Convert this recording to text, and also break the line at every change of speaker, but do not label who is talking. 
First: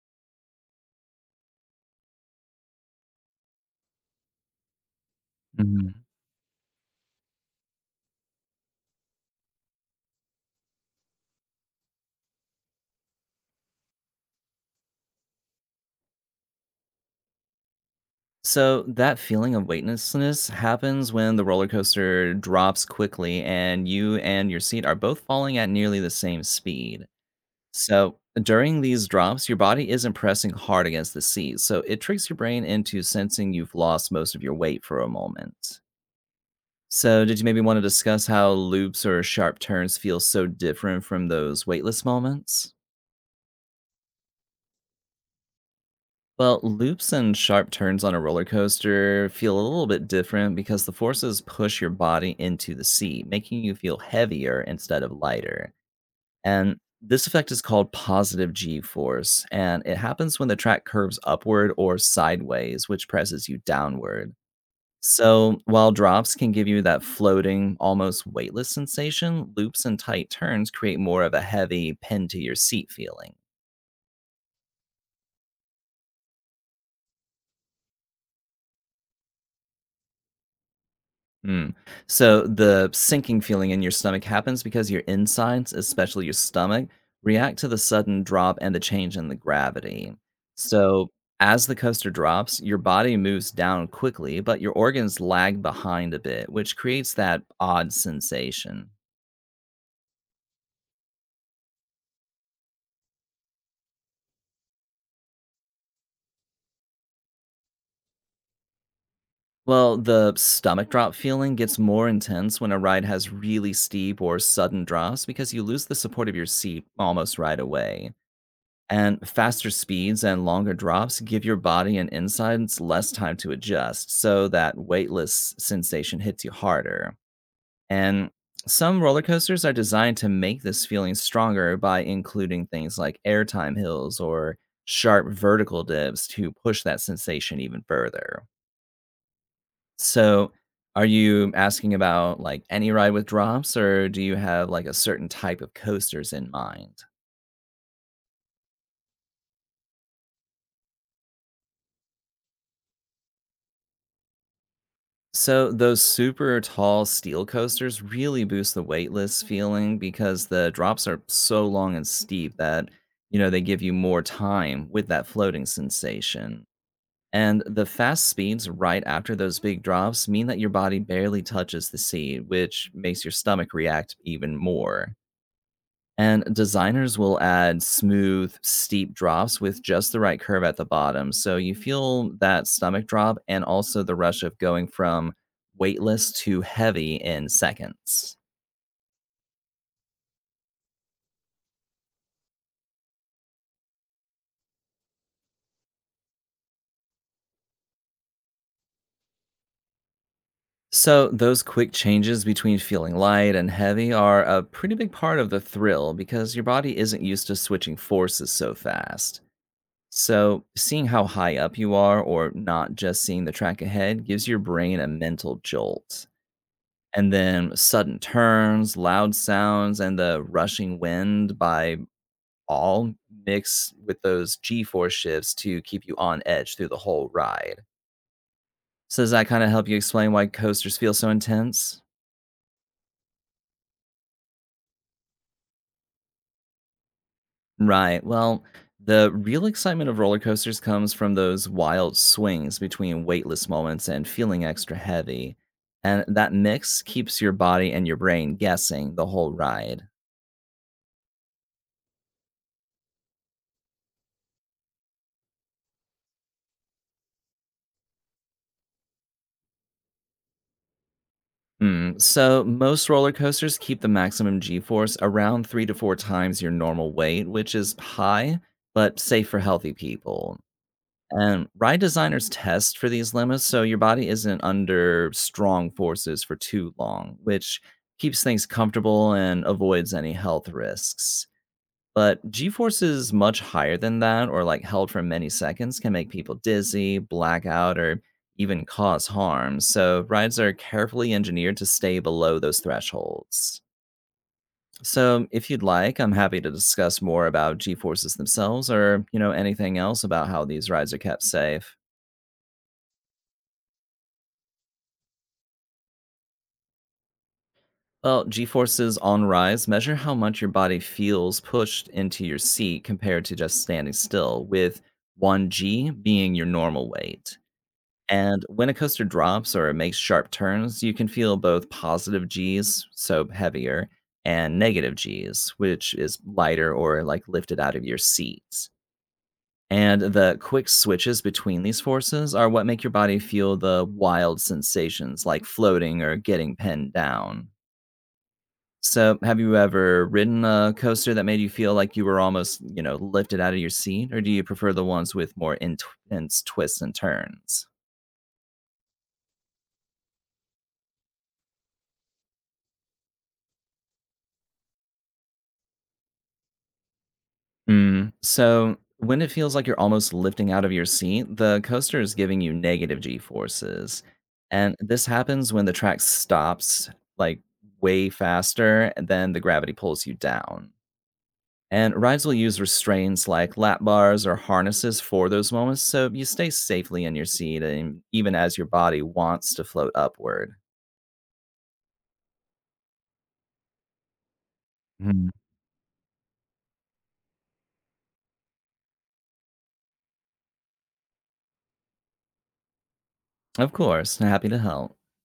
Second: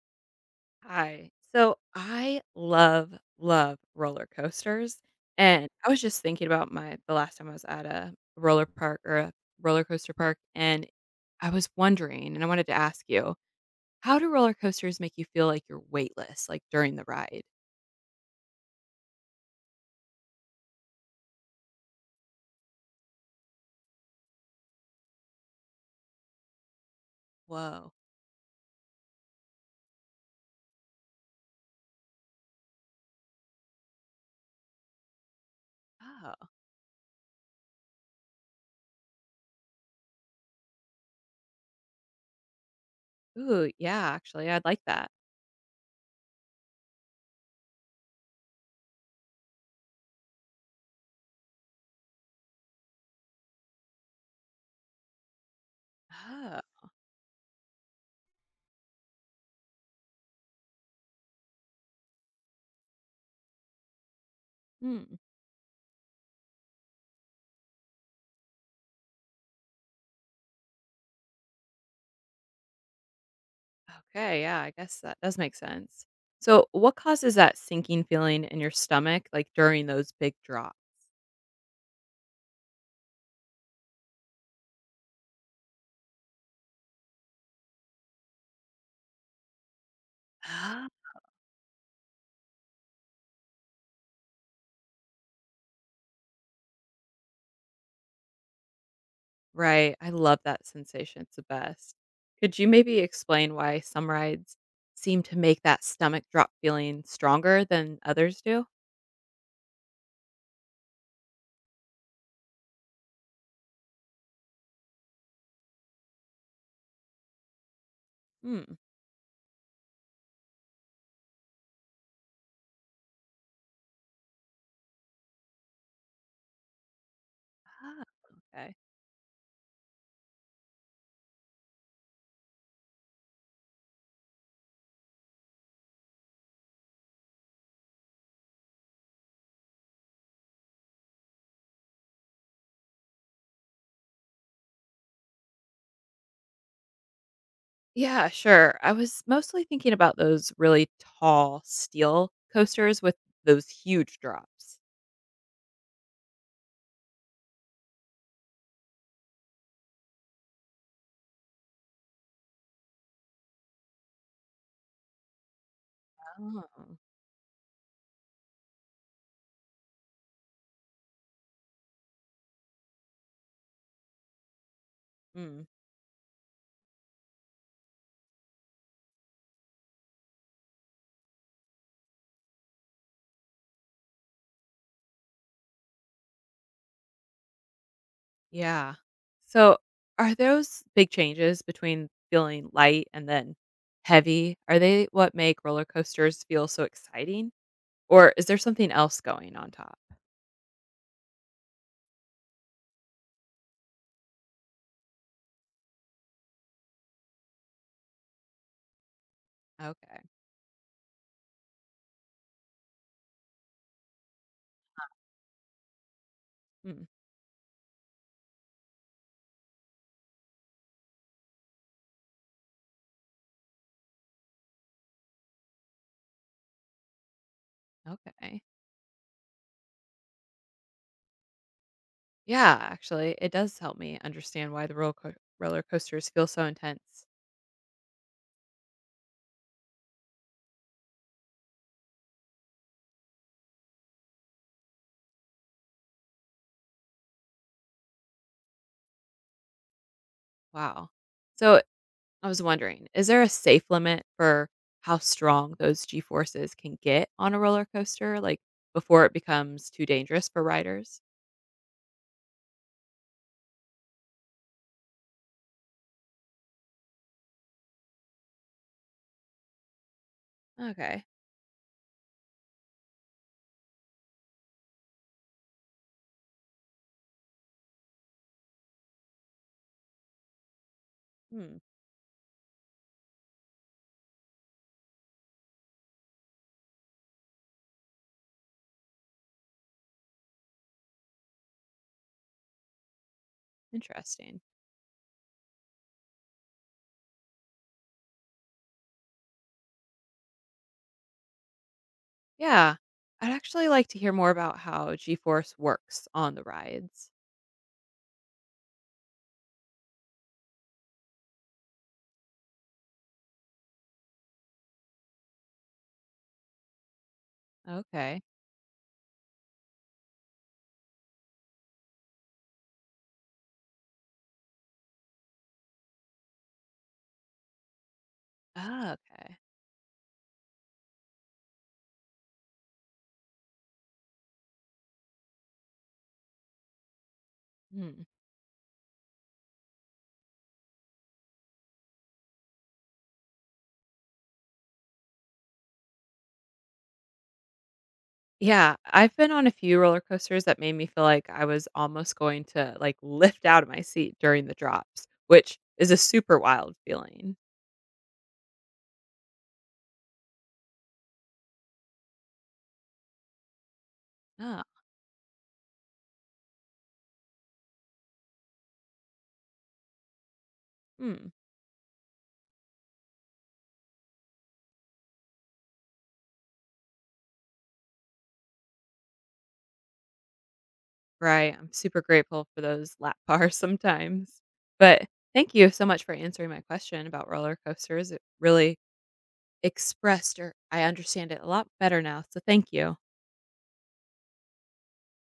Hi. So I love, love roller coasters. And I was
Mhm.
just thinking about my the last time I was at a roller park or a roller coaster park. And I was wondering and I wanted to ask you, how do roller coasters make you feel like you're weightless, like during the ride?
So that feeling of weightlessness happens when the roller coaster drops quickly and you and your seat are both falling at nearly the same speed.
Whoa.
So during these drops, your body isn't pressing hard against the seat, so it tricks your brain into sensing you've lost most of your weight for a moment.
Oh.
So, did you maybe want to discuss how loops or sharp turns feel so different from those weightless moments?
Ooh, yeah, actually I'd like that.
Well, loops and sharp turns on a roller coaster feel a little bit different because the forces push your body into the seat, making you feel heavier instead of lighter. And
Oh.
this effect is called positive G force, and it happens when the track curves upward or sideways, which presses you downward.
Hmm.
So, while drops can give you that floating, almost weightless sensation, loops and tight turns create more of a heavy, pinned to your seat feeling.
Okay, yeah, I guess that does make sense. So what causes that sinking feeling in your stomach, like during those big drops?
Mm. So the sinking feeling in your stomach happens because your insides, especially your stomach, react to the sudden drop and the change in the gravity. So as the coaster drops, your body moves down quickly, but your organs lag behind a bit, which creates that odd sensation.
Right, I love that sensation, it's the best. Could you maybe explain why some rides seem to make that stomach drop feeling stronger than others do?
Well, the stomach drop feeling gets more intense when a ride has really steep or sudden drops because you lose the support of your seat almost right away.
Hmm.
And faster speeds and longer drops give your body and insides less time to adjust, so that weightless sensation hits you harder.
Ah,
And
okay.
some roller coasters are designed to make this feeling stronger by including things like airtime hills or sharp vertical dips to push that sensation even further. So, are you asking about like any ride with drops, or do you have like a certain type of coasters in mind?
Yeah, sure. I was mostly thinking about those really tall steel coasters with those huge drops.
So those super tall steel coasters really boost the weightless feeling because the drops are so long and steep that they give you more time with that floating sensation.
Oh.
And the fast speeds right after those big drops mean that your body barely touches the sea, which makes your stomach react even more.
Mm,
And designers will add smooth, steep drops with just the right curve at the bottom. So you feel that stomach drop and also the rush of going from weightless to heavy in seconds.
yeah. So, are those big changes between feeling light and then heavy? Are they what make roller coasters feel so exciting? Or is there something else going on top?
So, those quick changes between feeling light and heavy are a pretty big part of the thrill because your body isn't used to switching forces so fast.
Okay.
So, seeing how high up you are or not just seeing the track ahead gives your brain a mental jolt.
Hmm,
And then sudden turns, loud sounds, and the rushing wind by all mix with those G force shifts to keep you on edge through the whole ride.
okay.
So, does that kind of help you explain why coasters feel so intense?
Yeah, actually, it does help me understand why the roller coasters feel so intense.
Right. Well, the real excitement of roller coasters comes from those wild swings between weightless moments and feeling extra heavy. And that mix keeps your body and your brain guessing the whole ride.
Wow. So, I was wondering, is there a safe limit for how strong those G forces can get on a roller coaster, like, before it becomes too dangerous for riders?
Mm, so most roller coasters keep the maximum g-force around 3 to 4 times your normal weight, which is high but safe for healthy people.
Okay.
And ride designers test for these limits so your body isn't under strong forces for too long, which keeps things comfortable and avoids any health risks.
Hmm,
But G-forces much higher than that, or like held for many seconds, can make people dizzy, blackout, or even cause harm. So rides are carefully engineered to stay below those thresholds.
interesting.
So if you'd like, I'm happy to discuss more about G-forces themselves, or anything else about how these rides are kept safe.
Yeah. I'd actually like to hear more about how G force works on the rides.
Well, G-forces on rides measure how much your body feels pushed into your seat compared to just standing still, with 1G being your normal weight.
Okay.
And when a coaster drops or makes sharp turns, you can feel both positive Gs, so heavier, and negative Gs, which is lighter or like lifted out of your seats.
Ah, okay.
And the quick switches between these forces are what make your body feel the wild sensations like floating or getting pinned down.
Hmm.
So, have you ever ridden a coaster that made you feel like you were almost, lifted out of your seat? Or do you prefer the ones with more intense twists and turns?
Yeah, I've been on a few roller coasters that made me feel like I was almost going to, like, lift out of my seat during the drops, which is a super wild feeling.
Mm. So when it feels like you're almost lifting out of your seat, the coaster is giving you negative g forces.
Ah.
And this happens when the track stops like way faster than the gravity pulls you down.
Hmm.
And rides will use restraints like lap bars or harnesses for those moments so you stay safely in your seat and even as your body wants to float upward.
Right, I'm super grateful for those lap bars sometimes. But
Mhm.
thank you so much for answering my question about roller coasters. It really expressed or I understand it a lot better now, so thank you.
Of course, happy to help.